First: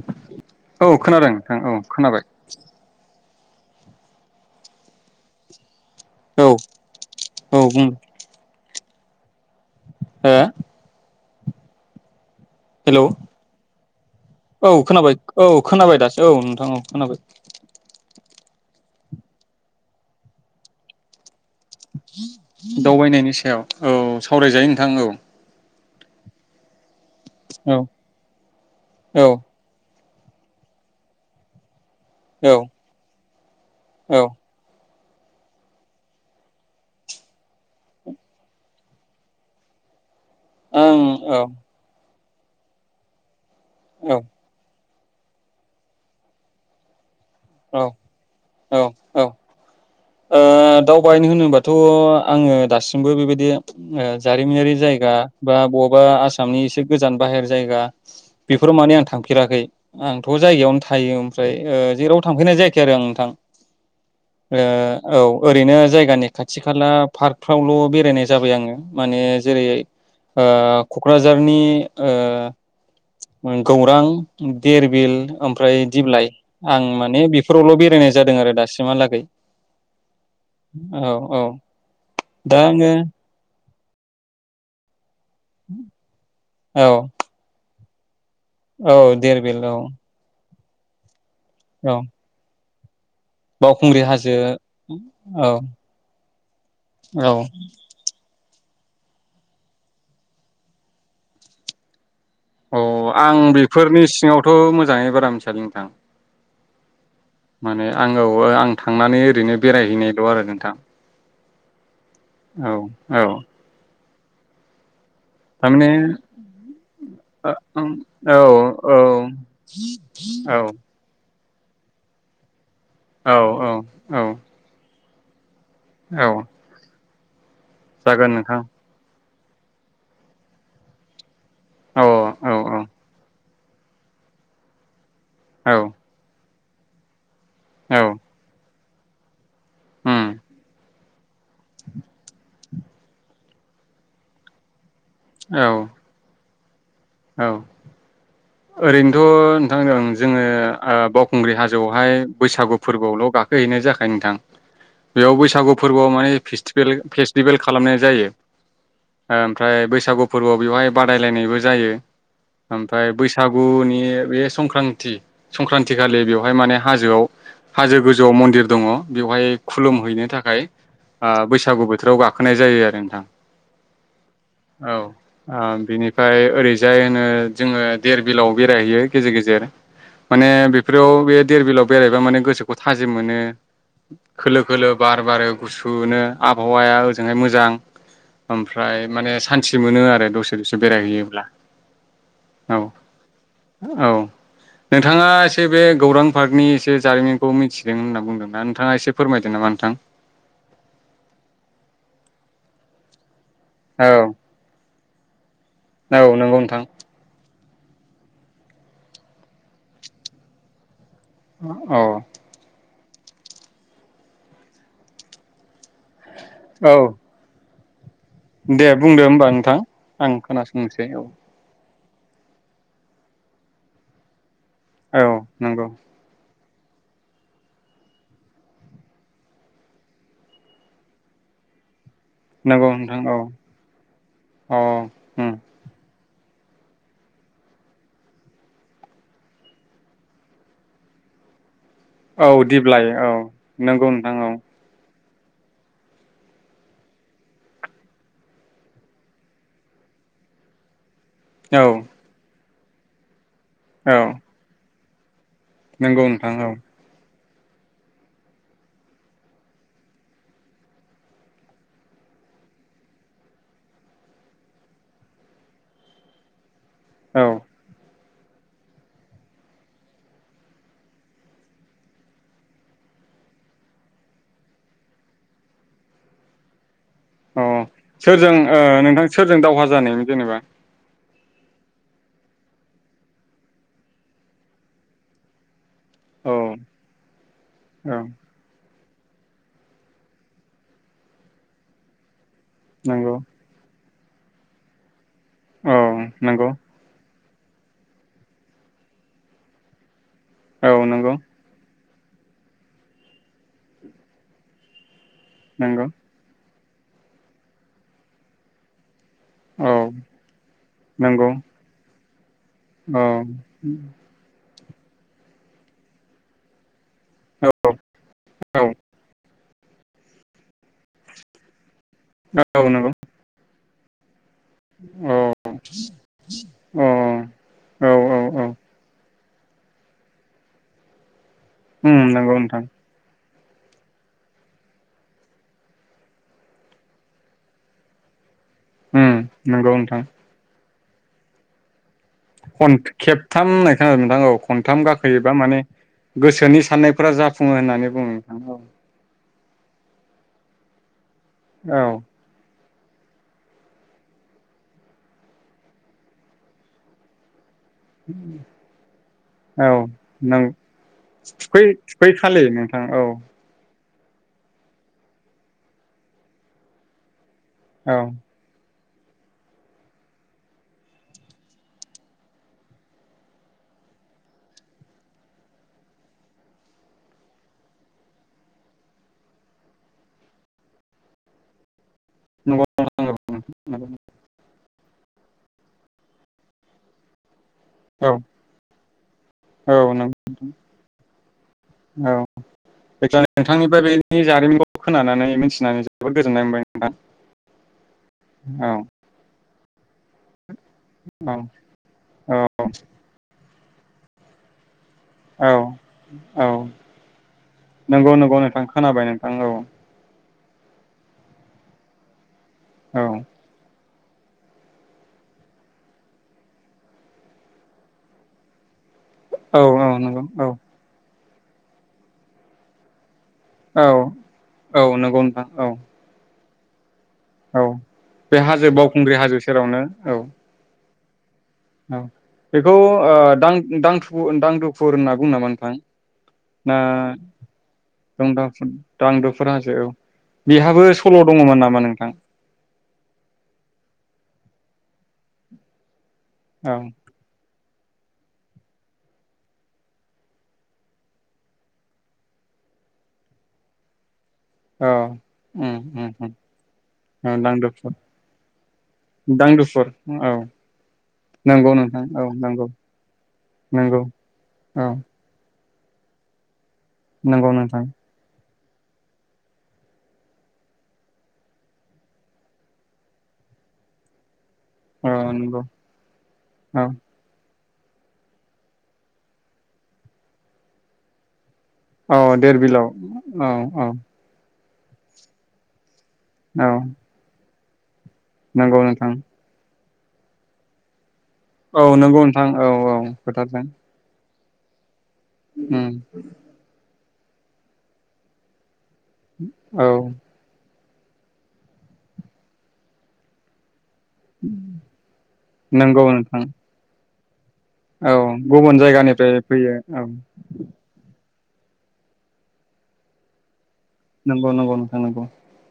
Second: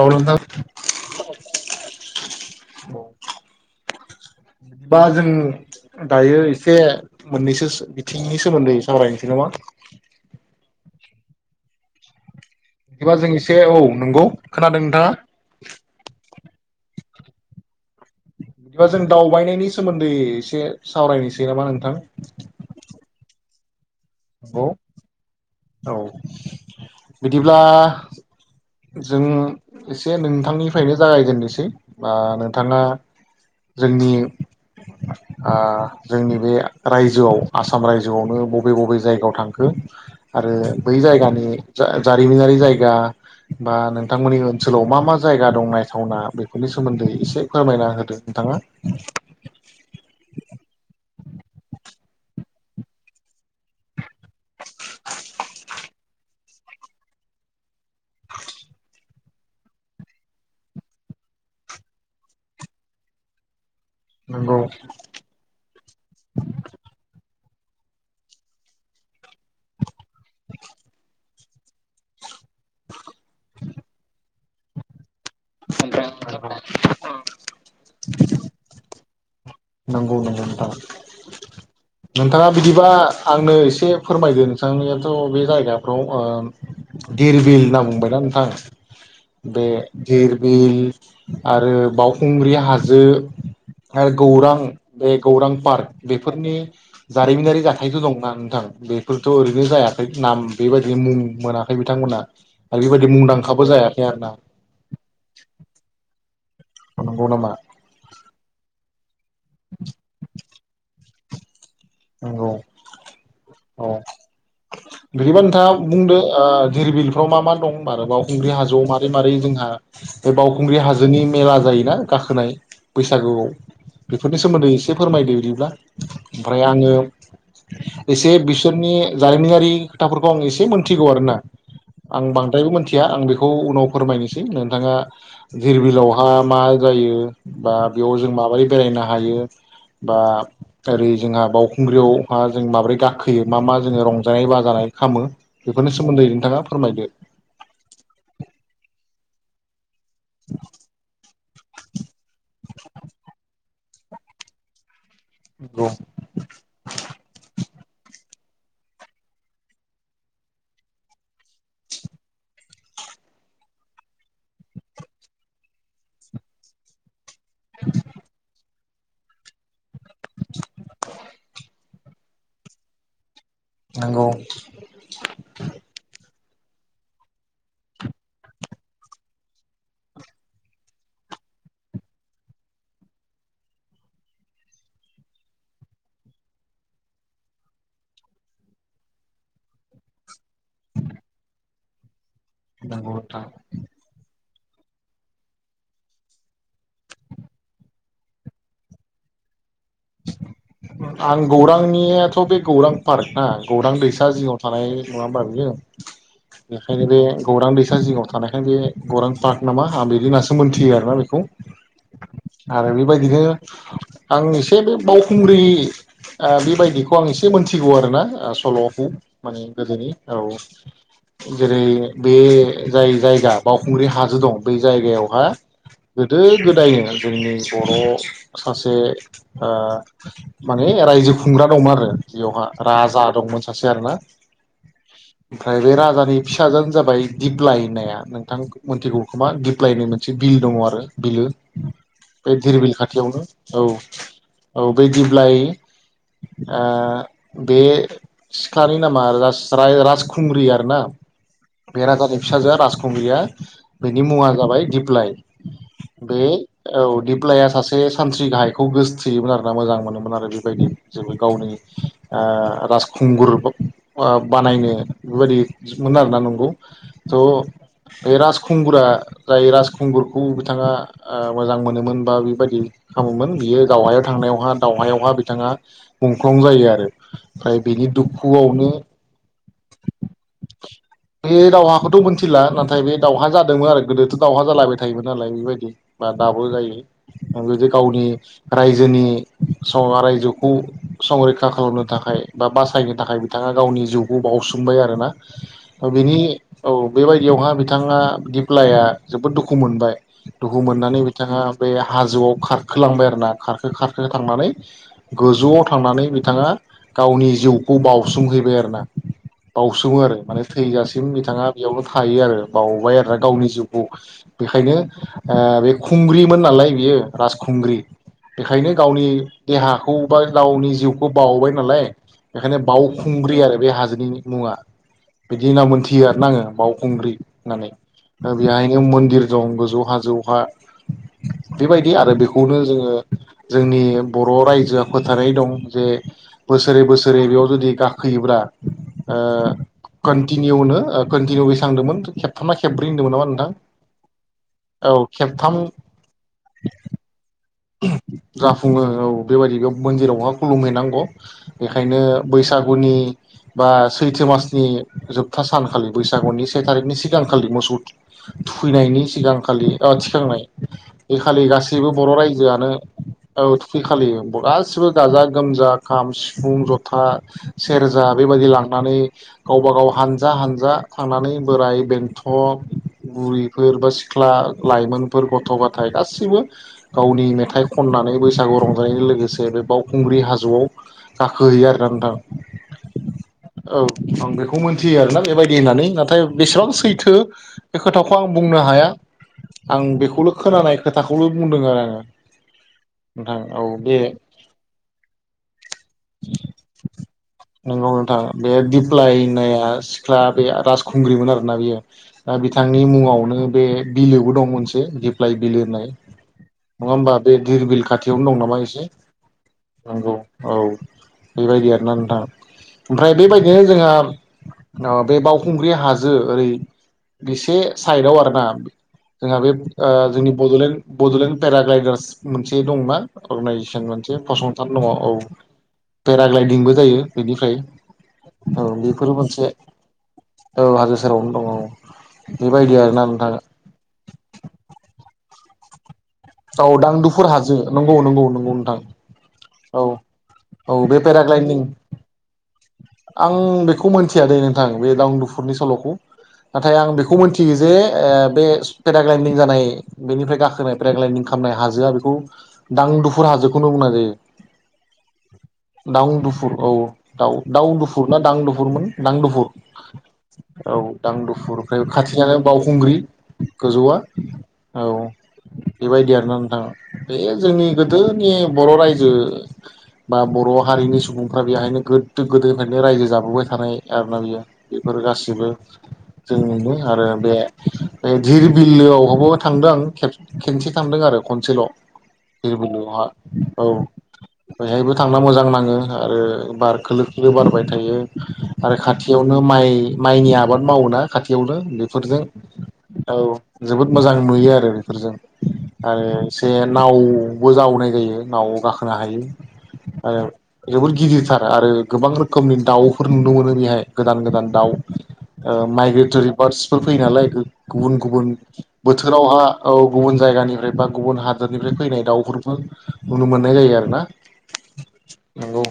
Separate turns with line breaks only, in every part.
ल द [inaudible]
औ खोनादों नोंथां औ खोनाबाय।
बा जों दायो
औ
एसे
औ
मोननैसो
बुं
बिथिंनि सोमोन्दै सावरायनोसै नामा!
हो हेलौ
बिदिबा जों एसे औ नंगौ
औ
खोनादों नोंथाङा
खोनाबाय औ खोनाबाय दासो औ नोंथां। औ खोनाबाय।
बिदिबा जों दावबायनायनि सोमोन्दै एसे सावरायनोसै नामा नोंथां
दावबायनायनि सायाव औ
नंगौ
सावरायजायो नोंथां औ
औ । बिदिब्ला
औ
जों
औ
एसे नोंथांनिफ्रायनो जागायजेननोसै बा
औ
नोंथाङा जोंनि
औ
ओ जोंनि बे रायजोआव आसाम रायजोआवनो बबे बबे जायगायाव थांखो? आरो बै
आं औ
जायगानि जा जारिमनारि जायगा बा
औ
नोंथांमोननि ओनसोलाव मा मा जायगा दं नायथावना बेफोरनि सोमोन्दै एसे
औ
फोरमायना होदो नोंथाङा ।
औ औ ओ दावबायनो होनोबाथ' आङो दासिमबो बेबायदि जारिमिनारि जायगा बा बबबा आसामनि एसे गोजान बाहेर जायगा बेफोराव माने आं थांफेराखै आंथ' जायगायावनो थायो ओमफ्राय जेरावबो थांफेरनाय जायाखै आरो आं नोंथां।
नंगौ
ओ
।
औ ओरैनो जायगानि खाथि खाला पार्कफ्रावल' बेरायनाय जाबाय आङो माने जेरै ओ क'क्राझार । जोंनि गौरां देरबिल ओमफ्राय दिप्लाय आं माने बेफोरावल' बेरायनाय जादों आरो दासिमहालागै ।
नंगौ नंगौ
औ
नोंथाङा नोंथाङा
दा
बिदिबा
आङो
आंनो एसे फोरमायदो नोंथांनि त' बे
औ
जायगाफ्राव दिरबिल होनना बुङो । [inaudible]
औ धेरबिल औ
बिल आरो
औ
बावखुंग्रि हाजो ज
बावखुंग्रि हाय
गौरां बे गौरां पार्क बे फोरनि
औ
जारिमिनारि जाथायथ' दंना नोंथां? बेफोरथ ओरैनो जायाखै नाम बेबायदि मुं मोनाखै बिथां मोनहा
अ आं बेफोरनि सिङावथ' मोजाङै बारा मिथियालै नोंथां
नंगौ नामा
माने आंवो आं थांनानै ओरैनो बेरायहैनायल' आरो नोंथां
नंगौ
औ औ
औ बिदिबा नोंथाङा
थारमाने
बुंदो धिरबि बिलफ्राव मा
ओ
मा दं होन
ओं
आरो
औ
बावखुंग्रि हाजोआव मारै मारै
औ
जोंहा बे
औ
बावउखुंग्रि हाजोनि मेला जायोना गाखोनाय
औ
बैसागुआव
औ औ
बेफोरनि सोमोन्दै एसे फोरमायदो बिदिब्ला
औ
ओमफ्राय आंङो [inaudible] एसे
जागोन नोंथां
बिसोरनि जारिमिनारि खोथाफोरखौ आं एसे मोनथिगौ आरो ना
औ
आं
औ
बांद्रायबो
औ
मिथिया आं बेखौ खौ उनाव फोरमायनोसै नोंथाङा
औ
दिरबिलावहाय मा जायो बा बेयाव जों माबोरै बेरायनो हायो बा
उम
ओै जोंहा बावखुंग्रियावहा जों माबोरै गाखोयो मा मा जों रंजानाय बाजानाय नाय खामो
औ
बेफोरनि सोमोन्दै नोंथाङा फोरमायदो
औ ओरैनो थ' नोंथांदों आं जोङो बावखुंग्रि हाजोआवहाय बैसागु फोरबोआवल' गाखोह हैनाय जाख नोंथां बेयाव बैसागु
नंगौ
फोरबोआव माने फस्टिभेल फेस्टिभेल खालामनाय जायो ओमफ्राय बैसागु फोरबोआव बेवहाय बादायलायनायबो जायो ओमफफ्राय बैसागुनि बे संक्रान्ति संक्रान्ति खालि बेवहाय माने हाजोआव हाजो गोजौआव मन्दिर दङ बेवहाय खुलुमहैनो थाखाय बैसागु बोथोराव गाखोनाय जायो आरो नोंथां।
नंगौ
औ बिनिफ्राय ओै जाय होनो जोङो देर बिलाव बेरायहैयो गेजेर गेजेर माने बेफोराव बे दधेर बिलाव बेरायहबा माने गोसोखौ थाजिम मोनो खोलो खोलो बार बारो गुसुनो आबहावाया ओजोंहाय मोजां ओमफ्राय माने सान्थि मोनो आरो दसे दसे बेरायहैयोब्ला। औ
नंगौ नोंथां।
औ नोंथाङा एसे बे गौरां पार्कनि एसे जारिमिनखौ मिथिदों होनना बुंदों ना नोंथाङा एसे फोरमायदों नामा नोंथां।
आं गौरांनियाथ' बे गौरां पार्क ना गौरां
औ
दैसा जिङाव थानाय नङाबा बेयो?
औ नंगौ नंगौ नोंथां।
गौरां दैसा जिङाव थानायखाय बे गौरां पार्क नामा आं बिदि नासो मोनथियो आरोना बेखौ
औ
आरो बेबायदिनो आंनि जे बे बावखुंग्रि ओ
औ
बेबायदिखौ आं एसे मोनथि गौ आरो ना ओ सल'
दे
ह
बुंदो होमबा
माने
नोंथां
गोदोनि
आं
औ
खोनासंनोसै औ
जेरै बे जाय जायगा बावखुंग्रि हाजो दं बै
औ
जायगायावहा
नंगौ
गोदो गोदायो जोंनि बर' सासे ओ माने रायजो खुंग्रा दंमोन आरो। बेयावहा
नंगौ नोंथां
राजा
औ
दंमोन सासे आरोना
औ उम
ओमफ्राय बे राजानि फिसाजानो जाबाय दिप्लाइ होननाया नोंथां मोनथिगौ खोमा दिप्लायनि मोनसे बिल दङ आरो बिलो।
औ
बे धिरबिल
दिप्लाय औ
खाथियावनो औ
नंगौ नोंथां औ।
बे दिब्लाय ओ बे सिखलानि नामा रास राय राजखुंग्रि आर ना।
औ
बेेराजानि फिसाजोआ राजासखुंग्रिया
औ
बेनि मुङा जाबाय दि फ्लाय
नंगौ
बे
नोंथां
औ दि दिप्लाइआ सासे सानथ्रि गाहायखौ गोसो थोयोमोन आरोना मोजां मोनोमोन आरो बेबायदि जेबो गावनि ओ राजखुंगुर ब बानायनो बेबायदिमोन आरोना नंगौ। थ
औ
बे राजखुंगुरा जाय राजखुंगुरखौ बिथाङा ओ मोजां मोनोमोन बा बेबायदि खालामोमोन बियो दावहायाव थांनायावहा दावहायावहा बिथाङा मुंख्लं जायो आरो।
अ
ओमफ्राय बिनि
सोरजों ओ
दुखुआवनो
नोंथां सोरजों दावहा जानो जेनेबा
बे दावहाखोथ' मोनथिला नाथाय बे दावहा जादोंमोन आरो गोदोथ' दावहा जालायबाय थायोमोन नालाय बेबायदि बा
औ
दाबो जायो ओ [unintelligible] जे
औ
गावनि रायजोनि सावहा रायजोखौ संरैखा खालामनो थाखाय बा बासायनो
नंगौ
थाखाय बिथाङा गावनि जिउ ब बावउसोमबाय आरो ना
औ
ओ बेनि
नंगौ
औ बेबायद बेयावहा बिथाङा दिप्लाइआ जोबोद दुखु मोनबाय दुखु
औ
मोननानै
नंगौ
बिथाङा बे [unintelligible] हाजोआव खारखोलांबाय आरो ना खारखो खारखो थांनानै गोजौआव
नंगौ
थांनानै बिथाङा गावनि जिउखौ बाउसोमहैबाय आरोना
औ
बाउसोमो आरो माने थैजासिम
नंगौ
बिथाङा बेयावनो थायो आरो बाउबाय आरोना गावनि जिउखौ बेख ओंखायनो ओ बे खुंग्रिमोन नालाय बियो
औ
राजखुंग्रि
औ
बेखायनो गावनि [unintelligible] देहाखौ बा गावनि जिउखौ बावबाय नालाय बेखायनो
नंगौ
बावखुंग्रि आरो बे हाजो इनि मुङा
औ
बिदि होनना मोनथियो आरोना आङो
औ
बावउखुंग्रि होननानै
औ औ
दा
औ
बेहायनो मोन्दिर दं गोजौ हा जौहा बेबायदि
उम
आरो
नंगौ नोंथां
बेखौनो जोङो जोंनि बर' रायजोआ फोथायनाय दं जे बोसोरै बोसोरै बेयाव जुदि गाखोयोब्ला
उम
ओ
नंगौ नोंथां
कोन्टिनिउनो ओ कोनटिनिउ बे सांदोंमोन
खन खेबथाम होननाय खोनादों नोंथां औ खनथाम
औ
गाखोयोबा
खेबथाम
माने गोसोनि साननायफोरा जाफुङो होननानै बुङो नोंथां औ
जाफुङो औ बेबायदि बेयाव मोन्दिरावहाय खुलुमहैनांग'
औ
बेखायनो बैसाग गुनि बा सैथो मासनि जोबथा सानखालि बैसागुनि से थारिकनि सिगांखालि मोस [unintelligible] थुखैनायनि सिगां खालि
औ
ओ
नों
थिखांनाय बे खालि
थुखै
गासैबो बर' राइज
[unintelligible] नोंथां औ
बे खालि बुरा गासिबो गाजा गोमजा खाम सिफुं जथा
औ
सेरजा बेबायदि लां नानै गावबा गाव हानजा हानजा थांनानै बोराय बेन्थ' बुरैफोर बा सिख्ला लाइमोनफोर गथ' गथाय गासिबो गावनि मेथाइ खननानै बैसागु रंजानायजों लोगोसे बे बावखुंग्रि हाजोआव गाखोहोयो आरो। नोंथां
नंगौ
औ आं बेखौ मिथियो आरोना बेबायदि होननानै नाथाय बेसेबां सैथो थो बे
औ
खोथाखौ आं बुंनो हाया आं
नंगौ
बेखौल' खोनानाय खोथाखौल' बुंदों आरो। आङो
औ जायखि
नोंथां
जाया
औ
नोंथांनिफ्राय
बे
बेनि जारिमिनखौ खोनानानै मिथिनानै जोबोद गोजोननाय मोनबाय नोंथां औ।
नाया सिख्लाब बे राजखुंग्रिमोन
औ
आरोना बेयो दा बिथांनि मुङावनो बे बिलोबो दं मोनसे दिफ्लाय
औ
बिलिरनाय।
औ
नङा हबा बे धिरबिल
नंगौ
खाथियावनो
नंगौ
दं नामा
नोंथां
एसे
खोनाबाय नोंथां औ
नंगौ। औ बेबायदि आरोना नोंथां।
औ
ओमफ्राय बेबायदिनो जोंहा अ बे बावखुंग्रि हाजो ओरै बेसे साइदआव आरोना। जोंहा बे
औ औ
ओ
नंगौ
जोंनि
औ
बड'लेण्ड बड'लेण्ड पेराग्लायदार्स मोनसे दं ना। अगनाजेसन
औ
मोनसे फसंथान दङ औ
नंगौ नोंथां औ
पेराग्लाय इंबो जायो। बेनिफ्राय
औ बे
औ
हाजो
बेफोर
बावखुंग्रि हाजो
मोनसे
सेरावनो औ।
[unintelligible]
औ बेखौ
बेबायदि आरोना
ओ
नोंथाङा
दां दांथुुर दांथुफुर होनना बुंङो नामा? [unintelligible]
औ
ना
दांदुफोर हाजो नंगौ नंगौ नंगौ
दांदाफुर
नोंथां।
दांदुफुर हाजो औ बेहाबो
औ बे
सल' दङमोन
पेराग्लायदिं
नामा नोंथां?
मिथिया दे नोंथां बे दावदुफुरनि सल'खौ। नाथाय
औ
आं बेखौ मोनथियो जे बे ए पेराग्लायदिं जानाय बेनिफ्राय गाखोनाय पेराग्लायदिं खालामनाय हाजोआ बेखौ दांदुफुर हाजोखौनो बुंनाय जायो।
औ उम उम उम
दांदुफुर औ
औ
दाउ दाउ
दांदुफुर
दुफुर ना दांदुफुर मोन दांदुफुर दांदुफुर औ दांदुफुर
नंगौ
ओमफ्राय
नोंथां औ
खाथियानो
नंगौ
बावखुंग्रि गोजौआ
नंगौ
औ। बेबायदि आरो ना नोंथाङा। बे
नंगौ
जोंनि
नोंथां
गोदोनि बर' रायजो। बा बर' हारिनि सुबुंफ्रा बेहायनो गोदो गोदोनिफ्रायनो रायजो जाबोबाय थानाय आरोना बियो। बेफोर
औ
गासैसिबो
नंगौ
जों नुयो
औ
आरो बे बे धिर बिलोआव बो थांदों आं खेब खेबसे थांदों आरो खनसेल'।
औ
धिर
देर बिलाव
बिलोआवहा
औ औ।
बेहायबो थांना मोजां नाङो। आरो बार
औ
खोलो खोलो बारबाय थायो। आरो
नंगौ नोंथां
खाथियावनो माइ माइनि आबाद मावोना? खाथियावनो
औ नंगौ
बेफोरजों
नोंथां औ
औ
फोथारजों
जोबोद मोजां नुयो आरो बेफोरजों।
उम
आरो से नाव बो जावनाय जायो नाववाव गाखो नो हा
औ
जोबोद गिदिरथार आरो गोबां रोखोमनि दाउफोर नुनो मोनो बेहाय। गोदान गोदान दाउ ओ
नंगौ
माइग्रेटरि
नोंथां
बार्डसफोर फैयो नालाय। [unintelligible] गुबुन गुबुन
औ जायगानिफ्राय
बोथोरावहा औ
फैयो
गुबुन जायगानिफ्राय बा गुबुन हा दोरनिफ्राय फैनाय दाउफोरखौ नुनो मो ननाय जायो आरो। ना
नंगौ नंगौ नोंथां
नंगौ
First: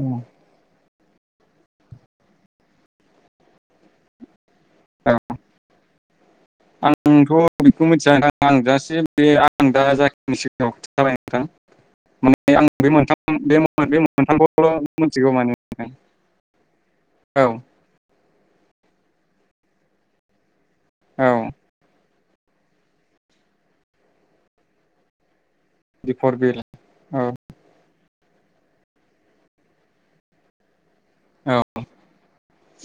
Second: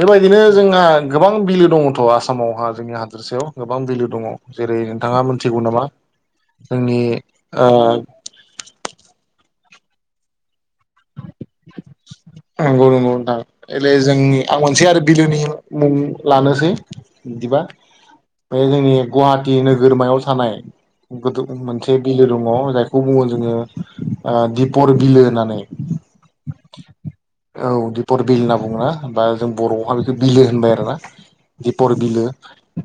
औ
जोंहा गोबां बिलो दङथ' आसामावहा जोंनि हादोरसायाव गोबां बिलो दङ। जेरै
औ
नोंथाङा मिथिगौ नामा जोंनि
आंथ' बेखौ
ओ
मिथिया नोंथां आं [unintelligible] आं दा जाखिनि [unintelligible] माने आं
नंगौ
बे
नंगौ
मोनथाम
नोंथां
बे
एले
बे
जोंनि आं
मोनथामखौल'
मोनसे आरो
मिथिगौ
बिलोनि
माने
मुं लानोसै
औ
बिदिबा। बे जोंनि गुवाहाटि नोगोरमायाव थानाय
औ
गोदिर मोनसे बिलो दङ जायखौ बुङो जोङो ओ दिपर बिलो होननानै।
दिपर बिल
औ दिपर बिल होनना बुङोना बा जों बर'आवहा बेखौ बिलो होनबाय आरो ना।
औ
दिपर बिलो।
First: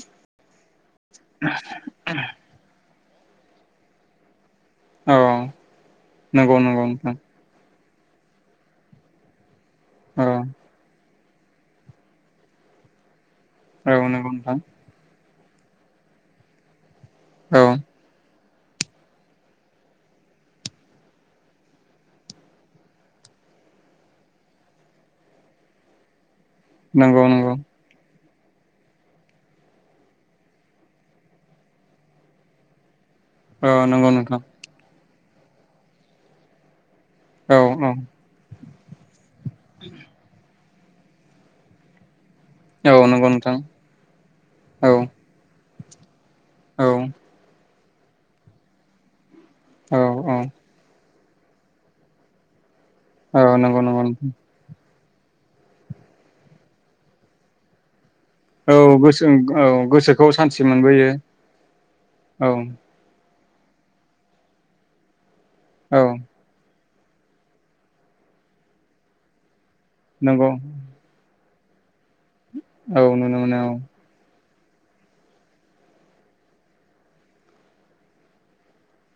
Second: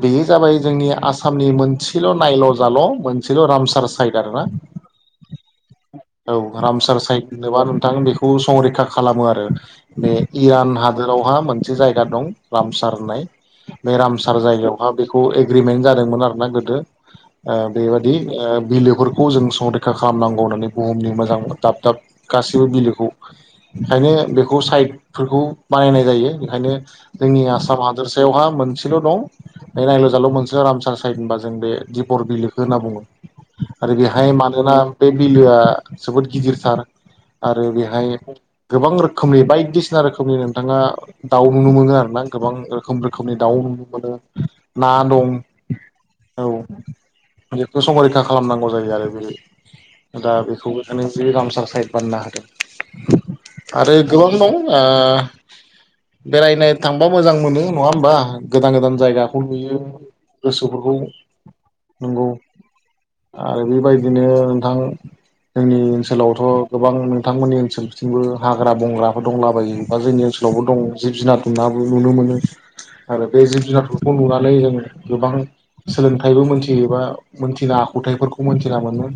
बेयो जाबाय जोंनि आसामनि मोनसेल' नायल' जाल' मोनसेल' रामसार साइदार ब्रा
औ
औ
नंगौ नंगौ
रामसार
नोंथां
साइद [unintelligible] [unintelligible] खौ संरैखा खालामो आरो। बे
औ
इरान हादोराव हा मोनसे जायगा दं रामसार होननाय
औ नंगौ
बेरामसार
नोंथां
जायगायावहा बेख खौ एग्रिमेन्ट जादोंमोन आरो ना गोदो। ओ
औ
बेबादि ओ बिलोफोरखौ जों संरैखा खालामनांगौ होननानै बुहुमनि मोजां दाब दाब गासैबो बिलोखौ ओंखायनो बेखौ साइडफोरखौ बाहायनाय जायो। ओंखायनो
नंगौ
जोंनि
नंगौ
आसाम हादोर सायावहा मोनसेल दं। बे नायल' जाल' मोनसेल' रामसार साइद होनबा जों बे दिपर बिलोखौ होनना बुङो।
औ
आरो
नंगौ
बेहाय
नोंथां
मानोना बे बिलोआ जोबोद गिदिर थार।
औ
आरो बे नाय गोबां रोखोमनि बायदिसिना रोखोमनि नों नोंथांङा दाउ नुनो मोनो आरो ना। गोबां रोखोम
औ नंगौ
रोखोमनि
नोंथां
दाउ नुनो मोनो ना
औ
दं। औ
औ
[unintelligible] बेखौ संरैखा खालामनांगौ जायो आरो
औ
[unintelligible] दा बेखौ होनै नो रामसाय साइद बानायनो होदों।
औ नंगौ
आरो
नंगौ
गोबां दं ओ बेरायनो थांबा मोजां मोनो नंङा होमबा? गोदान
औ
गोदान
गोसो
जायगाखौ
औ
नुयो
गोसोखौ सान्थि
गोसोफोरखौ
मोनबोयो
नंगौ
औ।
आरो बेबायदिनो नोंथां। जोंनि
औ
ओनसोलावथ' गोबां बिथांमोननि ओनसोलथिंबो हाग्रा-बंग्राफोर दंलाबायो। दा जोंनि
नंगौ
ओनसोलावबो दं जिब जुनार। नाबो नुनो मोनो।
औ
आरो
नुनो
बे
मोनो औ
जिब-जुनारफोरखौ नुना ओ जोंङो गोबां सोलोंथाइबो मोनथियोबा मोनथिना आखुथायाइफोरखौ मोनथिना मोनो।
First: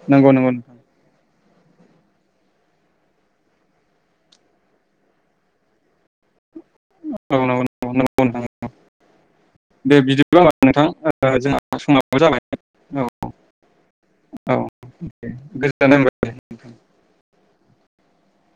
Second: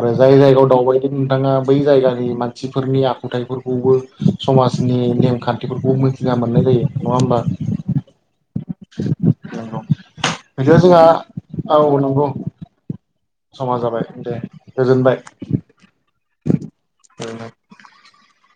आरो
नंगौ
जाय
नंगौ
जायगायाव
नोंथां
दंबायदों बिथाङा बै जायगानि मान मानसिफोरनि आखुथाइफोरखौबो समाजनि नेम खान्थिफोरखौ मोनथिना मो
औ नंगौ [unintelligible] नंगौ नोंथां औ नंगौ
नंगौ
दे बिदिब्ला
बिदिबा
नोंथां
जोंहा
ओ जोंहा
औ
समाबो
नंगौ
जाबाय औ
समा जाबाय दे
औ दे
गोजोनबाय
गोजोननाय मोनबाय दे नोंथां
[unintelligible]